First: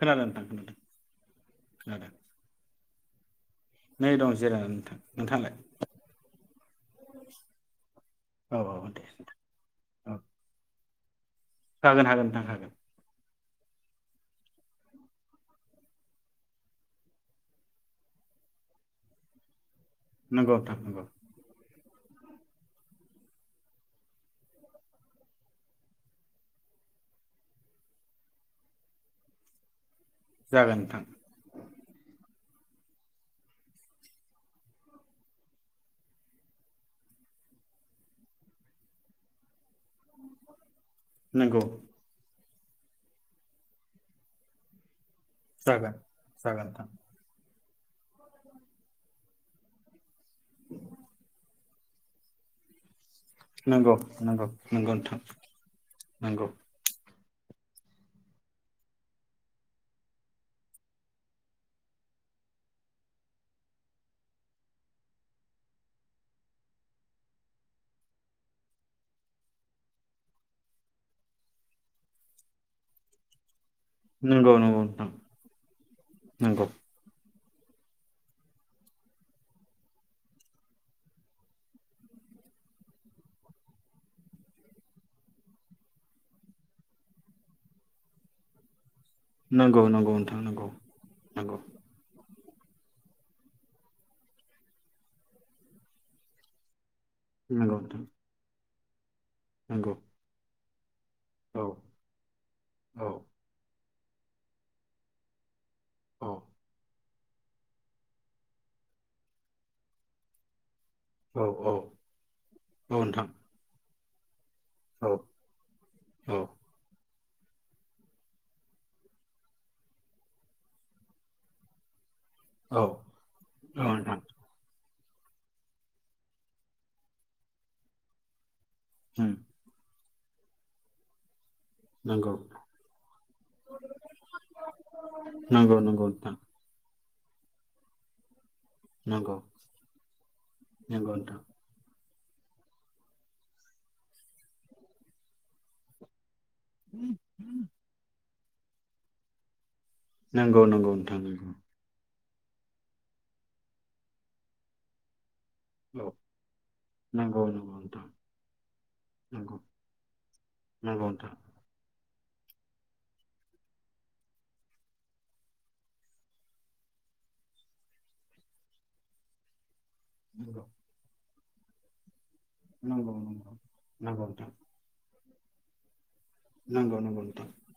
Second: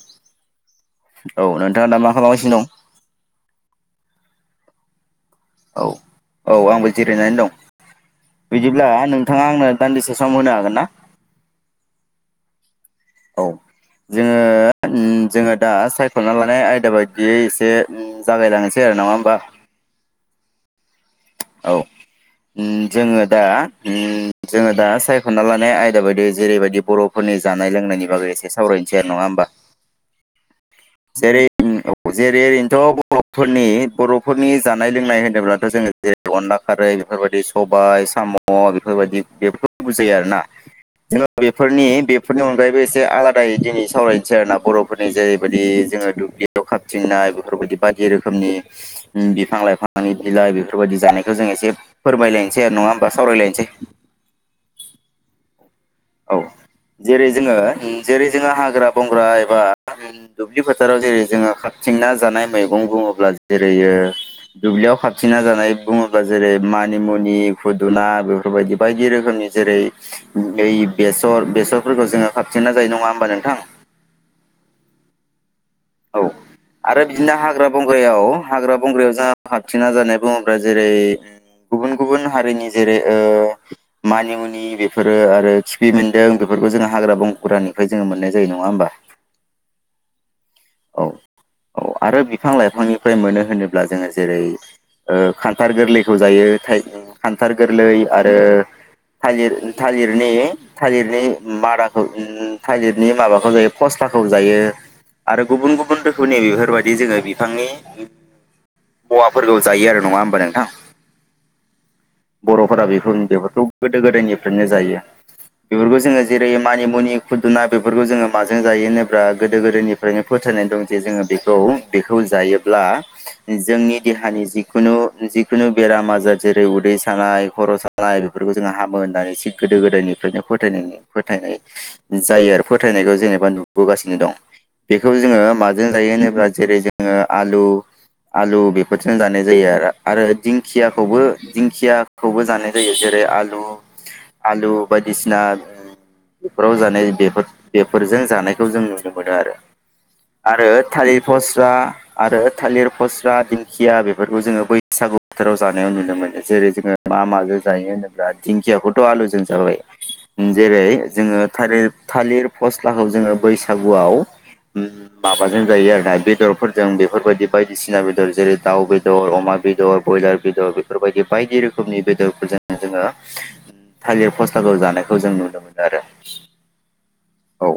खोनादो नोंथां। औ नोंथाङा दा मा खोनादों खालामगासिनो दं? नै दं जेरायनानै नोंथां। नोंथाङालाय औ औ आंबो जिरायनानै दं औ औ बिदिब्ला दे नोंथाङा आंनो औ दान्दिसे सम होनो हागोनना? हागोन हागोन नोंथां हागोन। जोङो ओन जोङो दा सायख'ना लानाय आयदा बायदियै एसे उम जागायलांनोसै आरो नङा होमबा? नंगौ नोंथां नंगौ। उम जोङो दा उम जोङो दा सायख'ना लानाय आयदा बायदियै जेरैबायदि बर'फोरनि जानाय लोंनायनि बागै एसे सावरायनोसै आरो नङा होमबा? जागोन नोंथां जेरै उम अप जेरै एरै थ' बर'फोरनि बर'फोरनि जानाय लोंनाय होनोब्लाथ' जोङो जेरै अनला खारै बेफोरबायदि सबाय साम' बेफोरबायदि बेफोरजों बुजायो आरोना जोङो नंगौ बेफोरनि बे बेफोरनि अनगायैबो एसे आलादायै दिनै सावरायनोसै आरो ना बर'फोरनि जे जागोन बि जोङो दुब्लियाव जागोन नोंथां खाबथिंनाय बेफोरबायदि बायदि रोखोमनि उम बिफां लाइफांनि बिलाइ बेफोरबायदि जानायखौ जों एसे फोरमायलायनोसै आरो नङा होम नोंग नोंग नोंग नोंथां। औ नोंगौ। जेरै जोङो जेरै जोङो हाग्रा बंग्रा एबा दुब्लि फोथाराव जेरै जोङो खाबथिंना जानाय मैगं बुङोब्ला जेरै ओ दुब्लियाव खाबथिंना जानाय बुङोब्ला जेरै मानिमुनि खुदुना बेफोरबायदि बायदि रोखोमनि जेरै बेसर बेसरफोरखौ जोङो खाबथिंना जायो नङा होमबा नोंथां? नोंगौ नोंगौ नोंथां। औ नंगौ आरो बिदिनो हाग ग्रा बंग्रायाव हाग्रा बंग्रायाव जाहा खाबथिंना जानाय बुङोब्ला जेरै गुबुन गुबुन हारिनि जेरै ओ मानिमुनि बेफोरो आरो खिफि बेन्दों बेफोरखौ जोङो हाग्रा बंग्रानिफ्राय जोङो मोननाय जायो नङा होमबा? नंगौ नंगौ नोंथा थां नोंगौ औ नोंगौ। औ आरो बिफां लाइफांनिफ्राय मोनो होनोब्ला जोङो जेरै ओ खान्थार गोरलैखौ जायो थाइजौ हान्थार नंगौ नंगौ गोरलै नोंथां आरो थालिर नंगौ नोंथां नंगौ थालिरनि थालिरनि औ मादाखौ औ थालिरनि माबाखौ जायो। फस्लाखौ जायो। आरो गुबुन गुबुन औ रोखोमनि बेफोरबायदि जोङो बिफांनि मुवाफोरखौ जायो आरो नङा होमबा नोंथां। औ औ बर'फोरा बेखौ नोंथां बेफोरखौ गोदो गोदायनि नो जायो औ बेफोरखौ जोङो औ जेरै मानि मुनि फुदुना बेफोरखौ जोङो माजों जायो होनोब्ला गोदो गोदायनि ओनो फोथायनाय दं जे जोङो बेखौ बे औ जायोब्ला जोंनि नोंथां देहानि जिखुनु जिखुनु बेराम आजार जेरै उदै सानाय खर' सानाय बेफोरखौ जोङो हामो होननानै एसे गोदो गोदायनि बिखायनो फोथायदों फोथायनाय नंगौ जायो आरो फोथायनायखौ जेनेबा नुबोगासिनो दं। बेखौ जोङो नंगौ माजों नंगौ जायो नोंथां होनोब्ला जेरै जोङो आलु आलु बेफोरजोंनो नंगौ जानाय जायो आरो आरो नंगौ दिंखियाखौबो नोंथां दिंखिया खौबो जानाय जायो जेरै आलु आलु बायदिसिना बेफोराव जानाय बेफोर बेफोरजों जानाय। खौ जों नुनो मोनो आरो। नंगौ आरो नंगौ नोंथां थालिर नंगौ फस्ला आरो थालिर फस्ला दिंखिया बेफोरखौ जोङो बैसागु फोथाराव जानायाव औ नुनो मोनो जेरै जोङो मा नंगौ माजों नंगौ जायो नोंथां होनोब्ला दिंखियाखौथ' आलुजों नंगौ जाबाय जेरै नंगौ नोंथां जोङो थालिर थालिर फस्लाखौ जोङो बैसागुआव माबाजों जायो आरोना बेदरफोरजों बेफोरबायदि बायदिसिना बेदर जेरै दाउ बेदर अमा बेदर बयलार नंगौ बेदर बेफोरबायदि बायदि रोखोमनि बेदर जोङो नंगौ नंगौ नंगौ थागिर फस्लाखौ जानाय खौ जों नुनो मोनो आरो। नगौ नंगौ। नोंथां औ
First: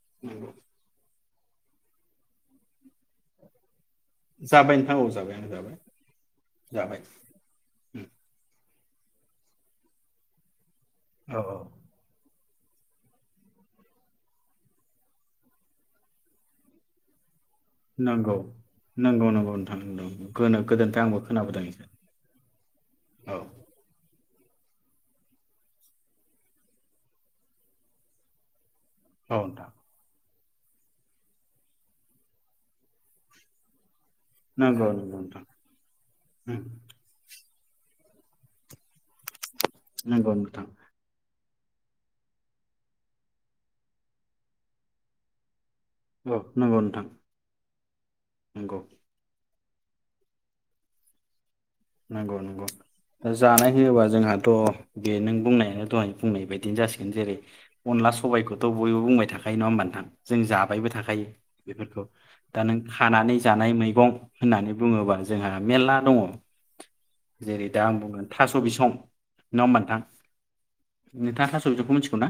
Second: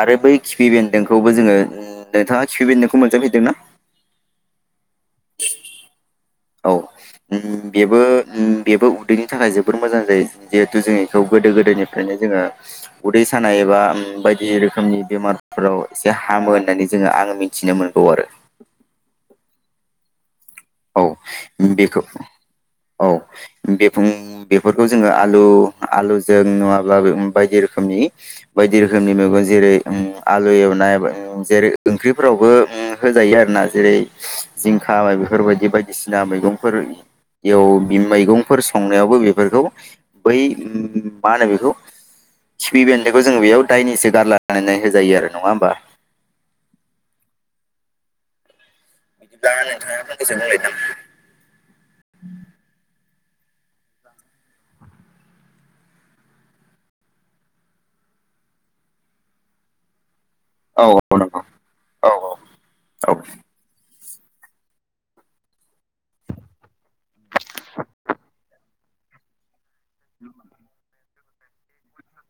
आरो बै नंगौ खिफि बेन्दोंखौ बो जोङो ओ नोंथाङा गिबि बेन्दोंखो खौ मोनजाफेरदोंना? जाबाय नोंथां औ जाबाय आं जाबाय औ जाबाय ओम बेबो ओम बेबो उदैनि थाखाय जोबोर मोजां जायोे जे थुजों एखौ औ गोदो औ गोदोनिफ्रायनो जोंङो उदै सान नाय एबा ओम बायदि रोखोमनि बेमारफोराव एसे हामो होननानै जोंङो आंङो मि नोंगौ नोंगौ-नोंगौ नौथां नोंगौ। औ बेखौ औ बे खुं बेफोरखौ जोंङो आलु आलुजों नुङाब्लाबो बायदि रोखोमनि बाय दि रोखोमनि औ मैगं नोंथां जेरै उम आलु एवनाय बा जेरै ओंख्रिफोरावबो उम होजायो आरो ना जेरै - नोंगौ नगौ नोंथां। बे बायदिसिना मैगंफोर बेयाव बि मैगंफोर संनायाव बो बेफोरखौ नंगौ बै नोंथां उम मा होनो बेखौ? खिफि बेन्दोंखौ जोंङो बेयाव दायनिसो गारलानानै होजायो आरो नंङा होमबा? औ नंगौ नोंथां नंगौ। [unintelligible] नंगौ नंगौ। ओ जानाय होयोबा जोंहाथ' बे नों बुंनायानो दहाय बुंनाय बायदिनो जासिगोन जेरै-अनला सबायखौथ' बयबो बुंबाय थाखायो नंङा होमबा नोंथां? जों औ जाबायबो औ थाखायो नंगौ बेफोरखौ औ औ दा नों औ औ खानानै जानाय मैगं होननानै बुंङोबा जोंहा मेल्ला दंङ। जेरै दा आं बुंगोन थास' बिसं नंङा होमबा नोंथां? नोंथांङा थास' बिसंखौ मिथिगौ ना?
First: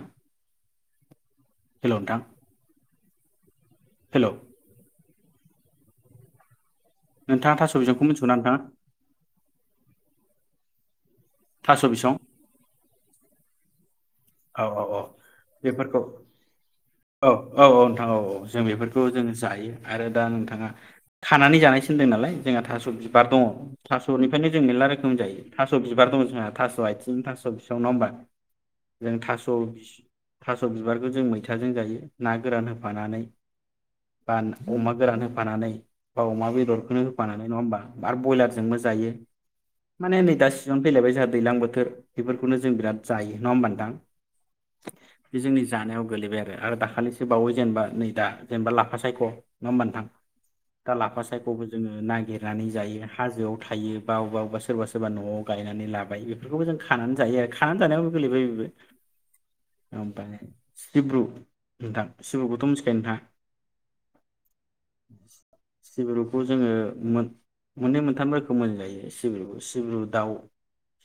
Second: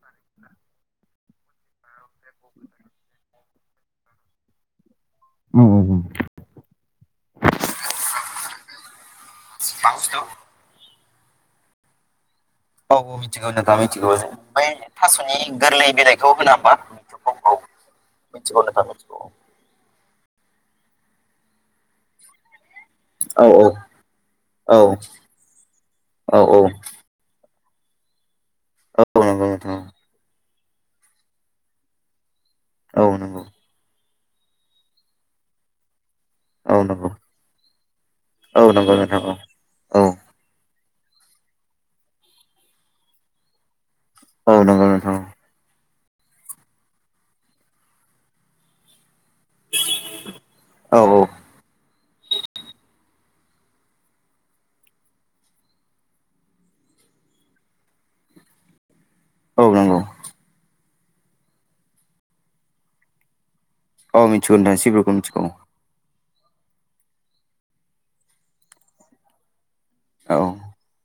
हेलौ नोंथां हेलौ उम उम उम नोंथांङा थास' बिसंखौ मिनथिगौना नोंथांङा? बुस्थु थास' बिसं? अ मिथिगौ नोंथां। मिथिगौ जों औ बै औ औ थास'नि गोरलै बेफोरखौ बिलाइखौ होना होमबा औ औ औ नोंथां औ औ मिथिगौ जों नोंथां बेफोरखौ मिथिगौ जों जायो आरो दा नोंथांङा खानानै जानाय सिनदों नालाय जोंहा थास' थ' बिबार दंङ औ औ थास'निफ्रायनो जों औ मेरला रोखोम जायो। थास' बिबार दं औ जोंहा औ थास' आइथिं थास', बि सं नंबा जों औ नंगौ थास' नोंथां बिस थास स' बिबारखौ जों मैथाजों जायो ना गोरान औ औ होफानानै नंगौ बान अमा गोरान होफानानै बा अमा औ बेदरखौनो नंगौ होफानानै नंङा होमबा? आरो औ ब्रयलारजोंबो नंगौ जायो। नोंथां औ माने नै दा सिजोन फैलायबाय जोंहा दैज्लां बोथोर बेफोरखौनो जों बिराद जायो नङा होमबा नों दां औ नंगौ नोंथां औ गोलैबाय आरो दाखालिसो बावो जेनेबा नै दा जेनेबा लाफा सायख' नङा होमबा नोंथां दा औ लाफा औ सायखौबो जोंङो नागिरनानै जायो हाजोआव थायो बबा अबेबा अबेबा सोरबा सोरबा न'आव गायनानै लाबाय बेफोरखौबो जों खानानै जायो आरो खानानै जानायावबो गोलैबाय बेबो औ नंगौ ओमफ्राय सिब्रु नोंथां सिब्रुखौथ' मिथिखायो नोंथां? औ मिथिगौ नोंथां सिब्रुखौ मिथिखौ। जोंङो मोननै मोनथाम रोखोम मोनजायो सिब्रु सिब्रु दाउ औ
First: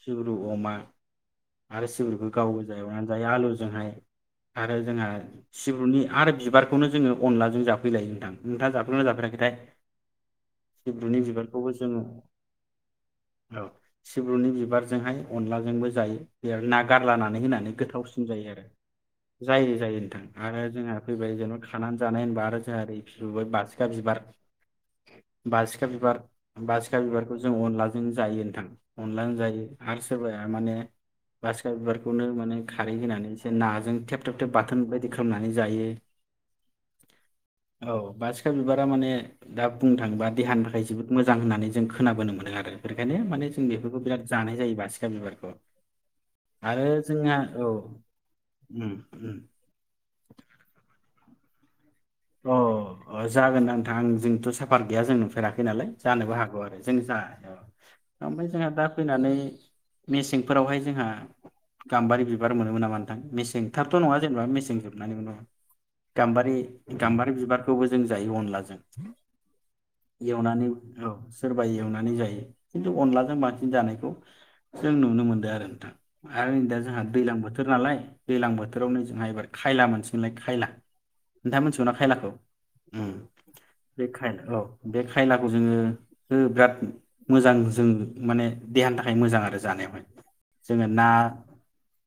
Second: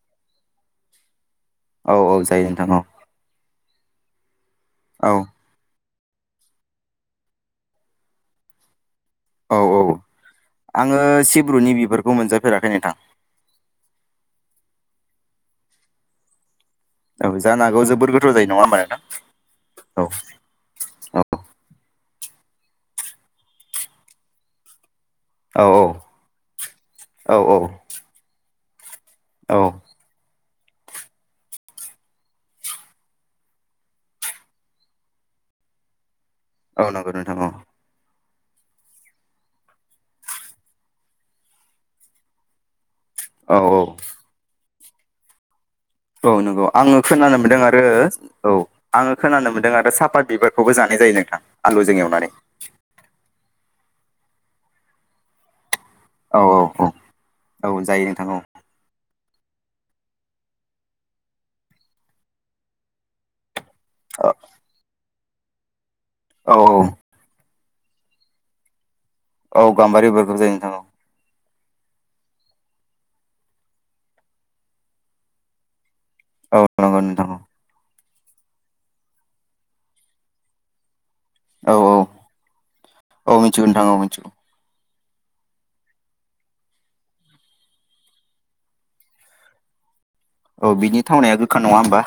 सिब्रु अमा आरो औ सिब्रु औ जायो नोंथां औ एवनानै जायो आलुजों ओमफ्राय आरो जोंहा औ सिब्रुनि आरो बिबारखौनो जोंङो अनलाजों जाफैलायो नोंथां। नोंथाङा जाफेरबाय औ औ आङो सिब्रुनि बिबारखौबो सिब्रुनि जोङो बिबारखौ मोनजाफेराखै नोंथां। ग्रनि बिबारजोंहाय अनलाजोंबो जायो बे ना औ गारलनानै जानो होनानै हागौ जोबोर गोथावसिन गोथाव जायो नङा आरो होमबा नोंथां जायो जायो औ नोंथां आरो जोंहा औ फैबाय जेनेबा खानानै जानाय होनबा आरो जोंहा ओरै बारसिखा बिबार औ बारसिखा बिबार बारसिखा औ बिबारखौ जों अनलाजों जायो नोंथां। अनलां औ जायो आरो सोरबाया तामाने बा बासिगि बिबारखौनो माने खारै होनानै एसे नाजों थेब थेब थेब बाथोन बायदि खालामनानै जायो। औ नंगौ नोंथां बेफोर बिबारा माने दा बुंनो थाङोबा देहानिफ्राय जोबोद मोजां होननानै जों खोनाबोनो मोनो आरो बेखायनो माने औ जों औ बेफोरखौ बिराद जानाय जायो बारसिगि बिबारखौ औ नंगौ आरो आङो जोंहा खोनानो मोनदों औ आरो औ उम आङो उम खोनानो मोनदों आरो साफात बिबारखौबो जानाय जायो नोंथां। आलुजों एवनानै अ अ जागोन आं आं जोंथ साफात गैया जों नुफेराखै नालाय जानोबो औ हागौ आरो औ जों जा अ औ जायो नोंथां अ औ ओमफाय जोंहा दा फैनानै मेसेंफोरावहाय जोंहा गाम्बारि बिबार मोनोमोन नामा नोंथां मेसें थाबथ नङा जेनेबा मेसें जोबनानैबो गाम्बारि औ गाम्बारि बिबारखौबो जों जायो अनलाजों औ गाम्बारि बिबारखौ जायो नोंथां औ सोरबा एवनानै जायो खिन्थु अनलाजों बांसिन जानायखौ जों नुनो मोनदों आरो नोंथां आरो नै औ दा नंगौ जोंहा नोंथां दैलां बोथोर नालाय दैलां बोथोराव नै जोंहा एबार खायला मोनसिगोनलाय खायला नोंथाङा औ मोनथिगौवना खायलाखौ उम औ मिथिगौ नोंथां औ बे मिथिगौ खायला औ बे खायलाखौ जोङो ओ बिराद मोजां जों माने देहानि थाखाय मोजां आरो जानायावहाय औ जोङो बिनि ना थावनाया गोखा नङा होमबा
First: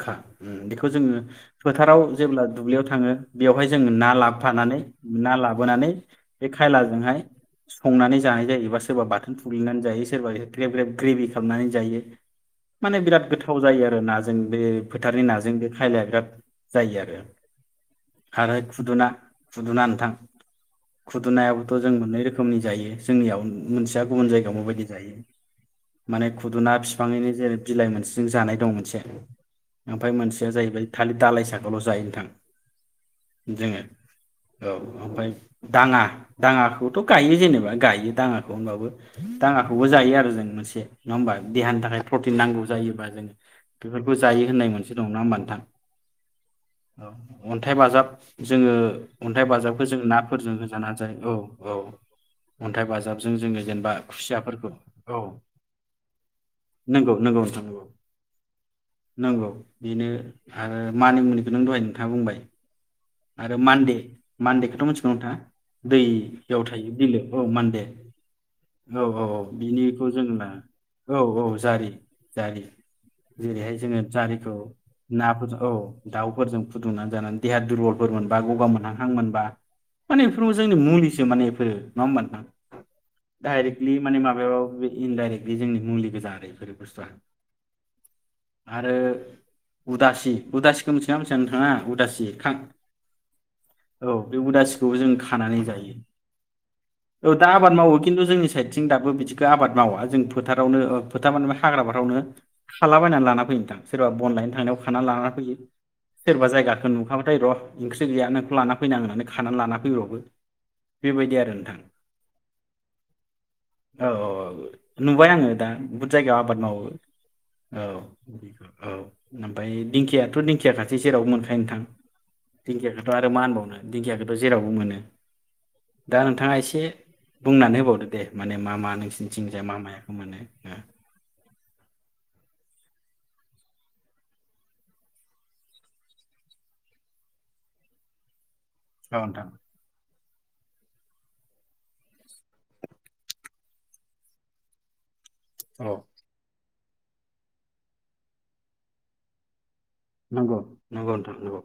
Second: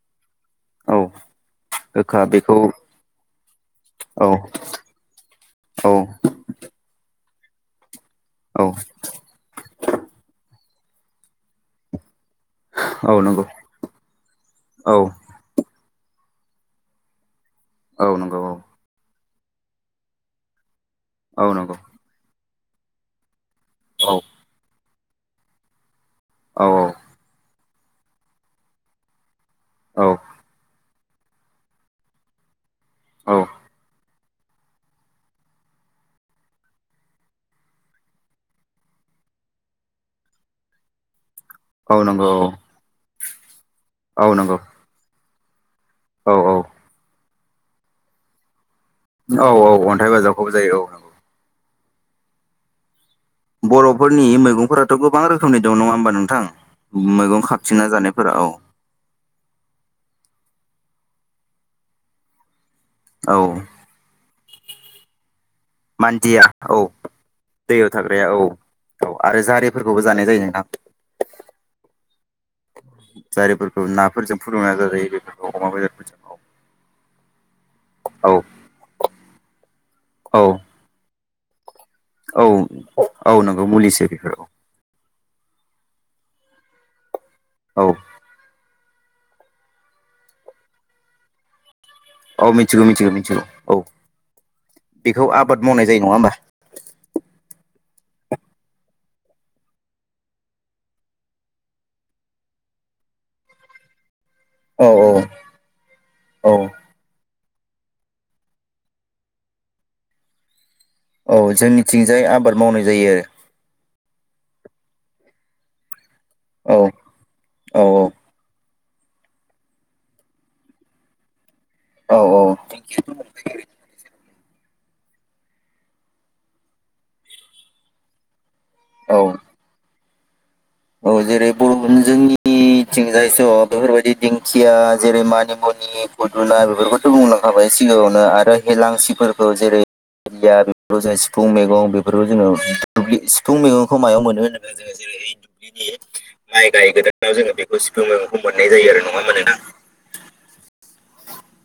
खा उम बेखौ औ जोङो फोथाराव गोखा जेब्ला बेखौ दुब्लियाव थाङो बेवहाय जोङो ना औ लाबोफानानै ना लाबोनानै औ बे खायलाजोंहाय संनानै जानाय जायो औ एबा सोरबा बाथोन थुग्लिनानै जायो सोरबा ए ग्लेब ग्लेब ग्रेबि खालामनानै जायो माने औ बिराद नंगौ गोथाव जायो आरो नाजों बे औ फोथारनि नाजों बे खायलाया बिराद जायो आरो औ नंगौ हाराय औ खुदुना खुदुना नोंथां औ खुदुनायाबोथ नंगौ जों मोननै रोखोम रोखोमनि जायो जोंनियाव मोनसेया औ गुबुन जायगायाव माबायदि जायो माने औ खुदुना बिफाङैनो जेरै बिलाइ मोनसेजों जानाय दं मोनसे औ ओमफाय मोनसेया जाहैबाय खालि दालाइ साखाल जायो नोंथां औ जोङो औ ओमफाय दाङा दाङाखौथ गायो जेनेबा गायो दाङाखौ होनबाबो दाङाखौबो जायो आरो जों मोनसे नङा होमबा देहानि औ थाखाय नंगौ प्रटिन नांगौ औ जायोबा जों बेफोरखौ औ जायो नंगौ होननाय मोनसे दं नंङा होमबा [unintelligible] औ औ। अन्थाइ बाजाब जोङो अन्थाइ बाजाबखौ औ जों अन्थाइ बाजाबखौबो नाफोरजों होजाना नंगौ जायो औ। औ अन्थाइ बाजाब - बर'फोरनि मैगंफोराथ' गोबां रोखोमनि दं नङा होमबा नोंथां नंगौ नंगौ मैगं नोंथां नंगौ खाबथिंना जानायफोरा औ। नंगौ बेनो आरो मानि मुनिखौ नों दहाय खोथा बुंबाय आरो औ मानडे मानडेखौथ' मिथिगौ नोंथाङा मान्दिया दैयाव औ थायो बिलो औ मानडे दैयाव थाग्राया औ औ औ आरो जारिफोरखौबो बिनिखौ जानाय जायो जोंना नोंथां औ औ जारि जारि जेरैहाय जारिफोरखौ जोङो नाफोरजों जारिखौ फुदुंना जा जायो बेफोरखौ अमा बेदरफोरजों। दुंना जानानै देहा दुरबलफोर औ मोनबा गगा मोनहांहां मोनबा माने बेफोरबो औ जोंनि मुलि जो माने एफोरो नङा होमबा नोंथां औ औ नंगौ डाइरेक्टलि मुलिसो माने बेफोर माबायाव बे इनडाइरेक्ट बे जोंनि मुलि गोजा आरो बेफोर बुस्थुआ औ। आरो उदासि उदासिखौ मिथिगोनना मिथिया? नोंथाङा? उदासि औ एरखां मिथिगौ मिथिगौ मिथिगौ औ बे उदासिखौबो जों बेखौ आबाद खानानै मावनाय जायो नङा होमबा औ दा आबाद मावो। खिन्थु जोंनि साइडथिं दाबो बिदिखौ आबाद मावा जों फोथारावनो फोथार माने हाग्रा फ्रावनो खालाबायनानै लाना फैयो नोंथां सोरबा बन लायनो थांनायाव औ खानानै औ लानानानै फैयो। सोरबा औ जायगाखौ नुखा होइ र' ओंख्रि गैया नोंखौ लाना फैनां होननानै खानानै लाना फैब्रबो। बेबायदि औ आरो नोंथां जोंनिथिंजाय आबाद मावनाय जायो। औ औ [unintelligible] जायगायाव आबाद मावो आरो औ। औ ओमफ्राय दिंखियाथ' दिं थिया खासै जेरावबो मोनखा नोंथां औ दिंखियाखौथ' आरो मा होनबावनो दिंखियाखो जेरावबो मोनो दा नोंथाङा एसे बुंनानै होबावदो दे। माने मा मा औ औ नोंसिनिथिंजाय मा माया? मोनो ओ औ जेरै [unintelligible] जोंनिथिं जायस' बेफोरबायदि दिंखिया जेरै मानिमुनि फुदुना बेफोरखौथ' बुंलांखाबाय सिगाङावनो आरो औ नोंथां हेेलांसिफोरखौ जेरै [unintelligible] सिफुं मैगं बेफोरखौ जोङो। सिफुं मैगंखौ मायाव मोनो होनोब्ला जोङो जेरै औ बिदि माइ गाय गोदानाव जोङो बेखौ सिफुं मैगंखौ मोननाय जायो आरो नङा होनबा नोंथां? नंगौ नंगौ नोंथांं नंगौ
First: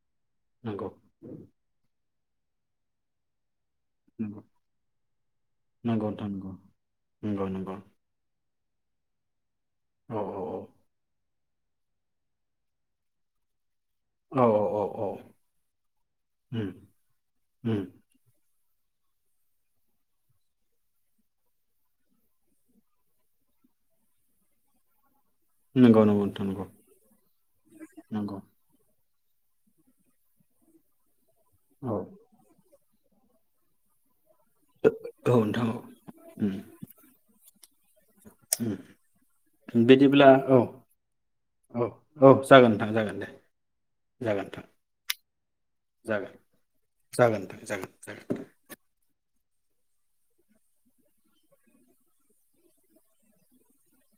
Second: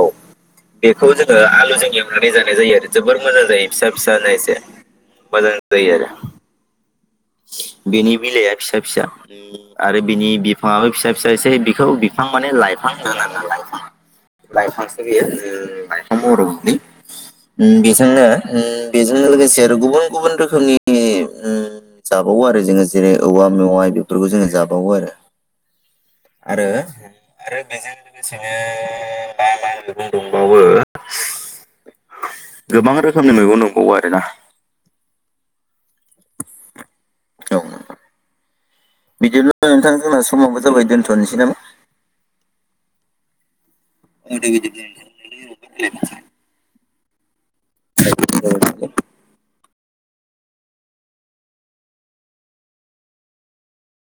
औ नंगौ। नानै जानाय जायो आरो जोबोर मोजां जायो। फिसा फिसा ना नंगौ एसे मोजां जायो आरो। नंगौ नंगौ नोंथां नंगौ नंगौ नंगौ नि बिलाइआ फिसा फिसा उम। आरो औ बिनि बिफांआबो फिसा फिसा। जायसेै बिखौ बिफां माने लाइफां होनना लानाय औ औ औ लाइफांसो औ बेयो औ लाइफां उम बर'नि उम बेजोंनो उम बेजों लोगोसे आरो गुबुन गुबुन रोखोमनि उम जाबावो आरो। जोङो जेरै औवा मेवाइ बेफोरखौ जोङो जाबावो आरो। नंगौ नंगौ नोंथां आरो नंगौ आरो बेजों नंगौ लोगोसेनो मा मा मेगं दंबावो? औ। गोबां रोखोमनि मेगं दंबावो आरोना ओ औ नोंथां औ। औ। बिदिनो उम नोंथां जोंना बिदिब्ला औ समावबो जाबाय दोन्थ'नोसै नामा? औ औ जागोन दे। जागोन नोंथां [unintelligible] जागोन [unintelligible] जागोन ओनथां। जागोन जागोन। नोंथां